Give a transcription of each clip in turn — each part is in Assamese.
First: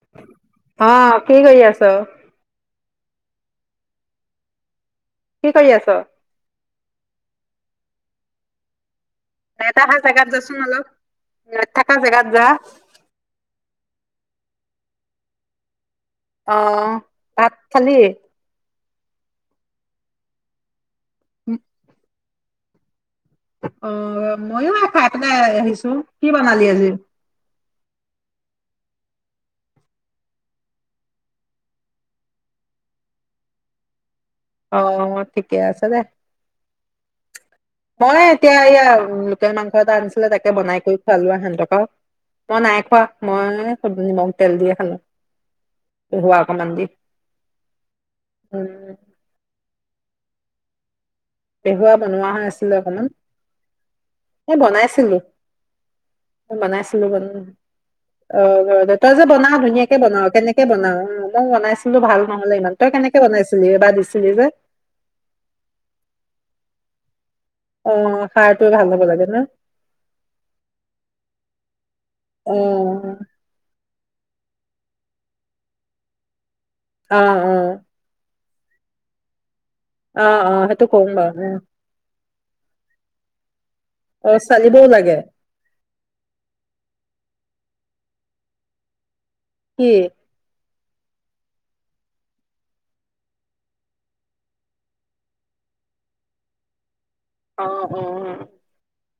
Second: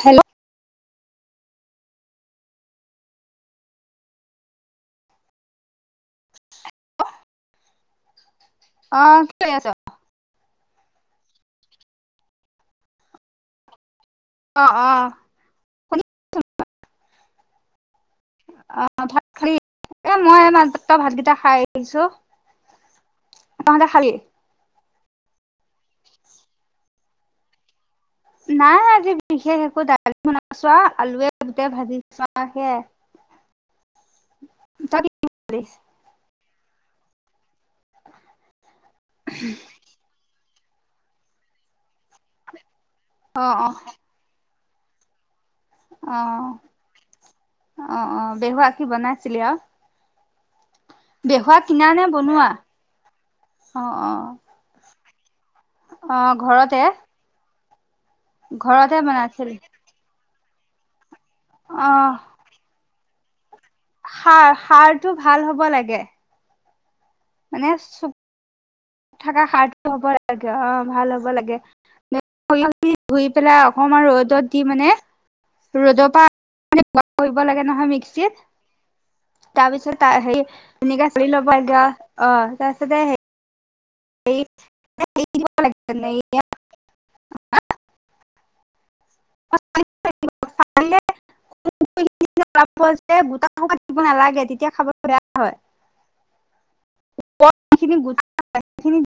হেল্ল' অ কি কৰি আছ। কি কৰি আছ। অ কি কৰি আছ এটা হা জাগাত যা চোন অলপ। থাকা জেগাত যা। অ অ শুনি আহ ভাত খালি। অ ভাত খালি এ মই মা। ত ভালকেইটা খাই আহিছো? তহঁতে অ খালি মইয়ো আফাত। আহিছো কি বনালি আজি। নাই আজি বিশেষ একো দালি বনাইছোৱা আৰু আলুৱে বুটে ভাজি চো সেয়াই? তই আহ কি ঠিকে খালি আছে দে। মই এতিয়া এয়া লোকেল মাংস এটা আনিছিলে তাকে। বনাই কৰি খোৱা লোৱা সেহতকা মই নাই? খুৱা অ অ মই ছাগলী মা। তেল দিয়ে খালো? অ পেহুৱা অকমান দি অ অ পেহুৱা উম কি বনাইছিলি আৰু [unintelligible] বেহুৱা কিনা পেহুৱা নে বনোৱা হৈ আছিলে অকমান, অ অ এ বনাইছিলো। অ ঘৰতে? বনাইছিলো বন অ ঘৰতে, তই যে বনাও ধুনীয়াকে বনাও কেনেকে। বনাও। মই অ বনাইছিলো ভাল নহলে ইমান তই কেনেকে। বনাইছে। সাৰ সাৰটো ভাল হ'ব লাগে। অ মানে সাৰ তুয়ে ভাল। লাগে ন থকা সাৰ হ'ব লাগে অ ভাল হ'ব লাগে। অ', ধুই পেলা [unintelligible] অকনমান ৰদত দি মানে ৰদপা। অ', কৰিব লাগে অ', নহয় মিক্সিত। তাপিছ অ', ত-হেৰি অ', সেইটো ধুনীয়াকে কম কৰি বাৰু লব উম, এতিয়া। অ, অ', চালিবও লাগে [unintelligible] কি? কাটিব নালাগে, তেতিয়া খাবলে বেয়া হয়। অ খিনি অ অ। গোটেইখিনি দি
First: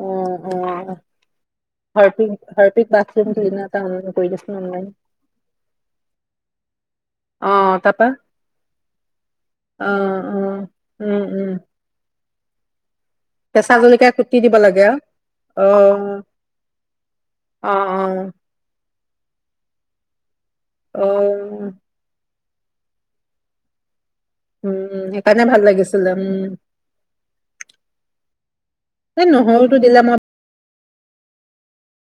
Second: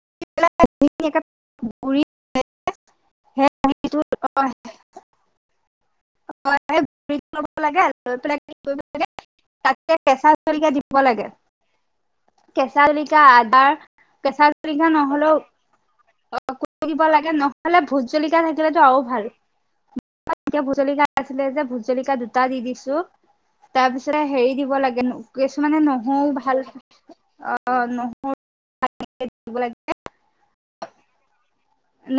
হম পেলাই হম ধুনীয়াকে গুৰি হাৰ্পিক হাৰ্পিক বাৰুম ক সেই এটা গুৰিটো অনলাইন কৰি অ দিচোন অনলাইন সেই গুৰিটো ল'ব আহ লাগে তাপা লৈ পেলাই কি কৰিব লাগে তাতে আহ উ উম উম [unintelligible] কেচা কেঁচা জলকাই কুটি দিব লাগে আৰু অ। অ, কুটি দি লাগে নহলে অ', ভোট অ', জলিকা থাকিলেতো আৰু। ভাল। অ', [unintelligible] দুটা দি দিছো তাৰপিছত হেৰি দিব উম, লাগে সেইকাৰণে ভাল কিছুমানে লাগিছিলে নহৰু উম। ভাল অ এই নহৰু দিব নহৰুটো লাগে। দিলে মই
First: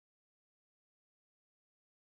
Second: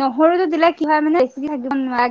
নহৰুতো দিলে কি হয় মানে বেছি থাকিব নালাগে।